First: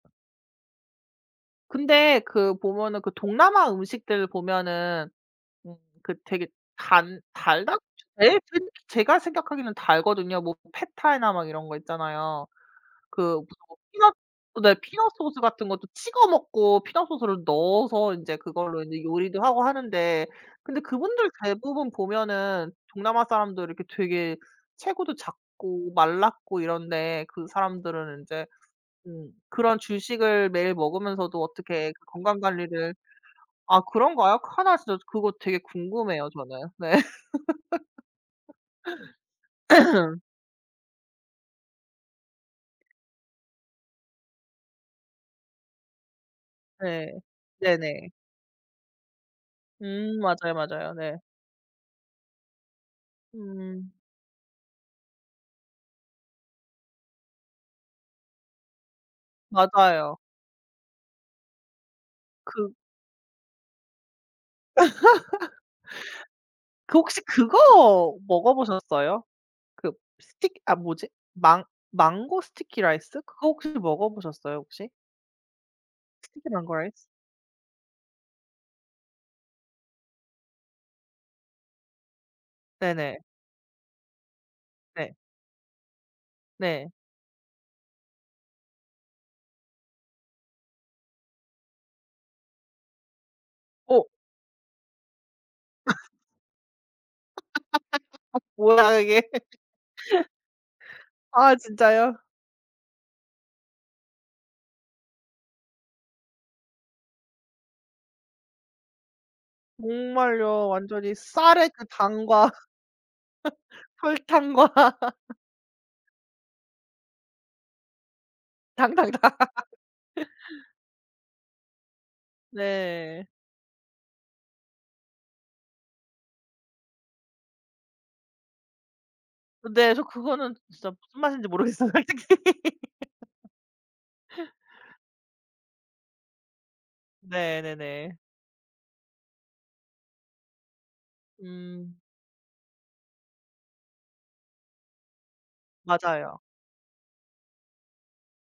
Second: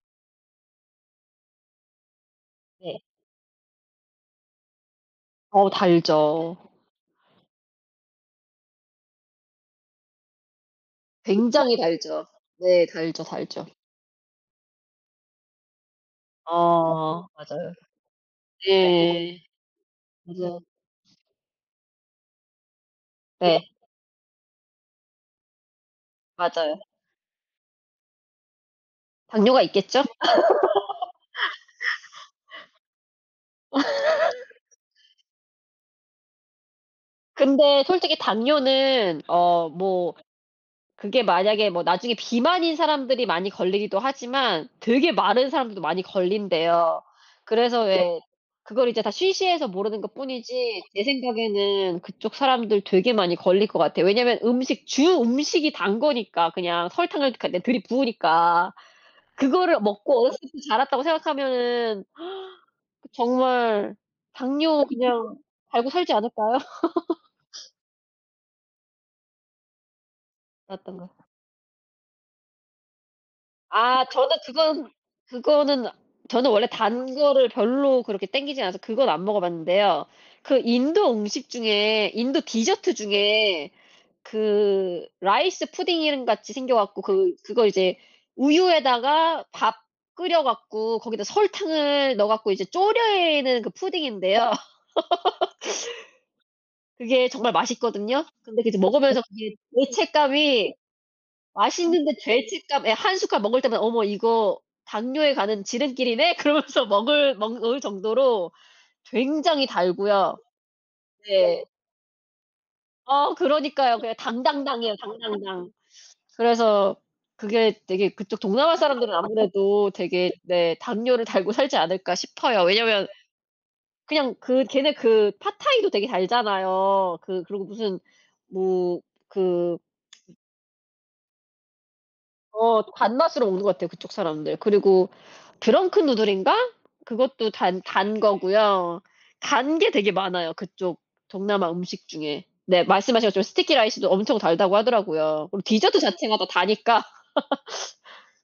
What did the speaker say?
근데 그 네. 보면은 그 동남아 음식들 보면은 어 음 그 되게 달죠. 단 달다? [unintelligible] 제가 생각하기에는 달거든요. 뭐 팻타이나 막 이런 거 굉장히 달죠. 있잖아요. 네. 달죠, 그 무슨 달죠. 뭐 피넛 네. 피넛 소스 같은 것도 찍어 먹고 피넛 어 소스를 맞아요. 넣어서 인제 그걸로 인제 예. 요리도 하고 하는데 맞아요. 근데 그분들 대부분 보면은 동남아 사람들 네. 이렇게 되게 체구도 작고 말랐고 맞아요. 이런데 그 사람들은 인제 음 당뇨가 그런 있겠죠? 주식을 매일 먹으면서도 어떻게 건강 관리를 아 그런가요? 하나 진짜 그거 되게 궁금해요 저는. 네. 근데 솔직히 당뇨는 어 뭐 그게 만약에 뭐 나중에 비만인 사람들이 많이 걸리기도 하지만 되게 마른 사람들도 많이 걸린대요. 네. 그래서 네네. 왜 그거를 이제 다 쉬쉬해서 모르는 것 음 맞아요, 뿐이지 맞아요. 제 네. 생각에는 그쪽 사람들 되게 많이 걸릴 것 음. 같아요. 왜냐하면 음식 주 음식이 단 거니까 그냥 설탕을 그러니까 네 들이부으니까 그거를 맞아요. 먹고 어렸을 때부터 자랐다고 생각하면은 그 그 정말 당뇨 그냥 달고 살지 않을까요? 그 혹시 그거 먹어보셨어요? 그 스틱 아 어떤 거? 뭐지? 망 망고 스티키 라이스 그거 혹시 아 저는 먹어보셨어요 혹시? 그건 그거는 저는 스티키 원래 망고 라이스. 단 거를 별로 그렇게 땡기지 않아서 그건 안 먹어 봤는데요. 그 인도 음식 중에 인도 디저트 네네. 중에 그 네. 라이스 푸딩인 같이 생겨 네. 갖고 그 그거 이제 우유에다가 밥 끓여 갖고 거기다 설탕을 넣어 갖고 이제 조리는 그 어. 푸딩인데요. 그게 정말 맛있거든요. 근데 그 이제 뭐야 이게? 먹으면서 그게 죄책감이 아 진짜요? 맛있는데 죄책감 예 1 숟갈 먹을 때마다 '어머 이거 당뇨에 가는 지름길이네?' 그러면서 먹을 먹을 정도로 굉장히 달고요. 목말려 완전히 네. 쌀에 그 당과 어 그러니까요. 그냥 설탕과 당당당이에요, 당당당. 그래서 그게 되게 그쪽 동남아 사람들은 당당당. 아무래도 되게 네 '당뇨를 달고 살지 않을까?' 싶어요. 왜냐면 네. 그냥 그 걔네 그 팟타이도 되게 달잖아요. 그 그리고 무슨 뭐 그 근데 저 그거는 진짜 무슨 맛인지 모르겠어요. 솔직히. 어 또 단 맛으로 먹는 것 같아요, 그쪽 사람들. 그리고 드렁큰 누들인가? 그것도 네 단 네네. 단 거고요. 단 게 되게 많아요, 그쪽 동남아 음. 음식 중에. 네 말씀하신 것처럼 스티키 라이스도 엄청 달다고 하더라고요. 그리고 디저트 자체가 맞아요. 또 다니까.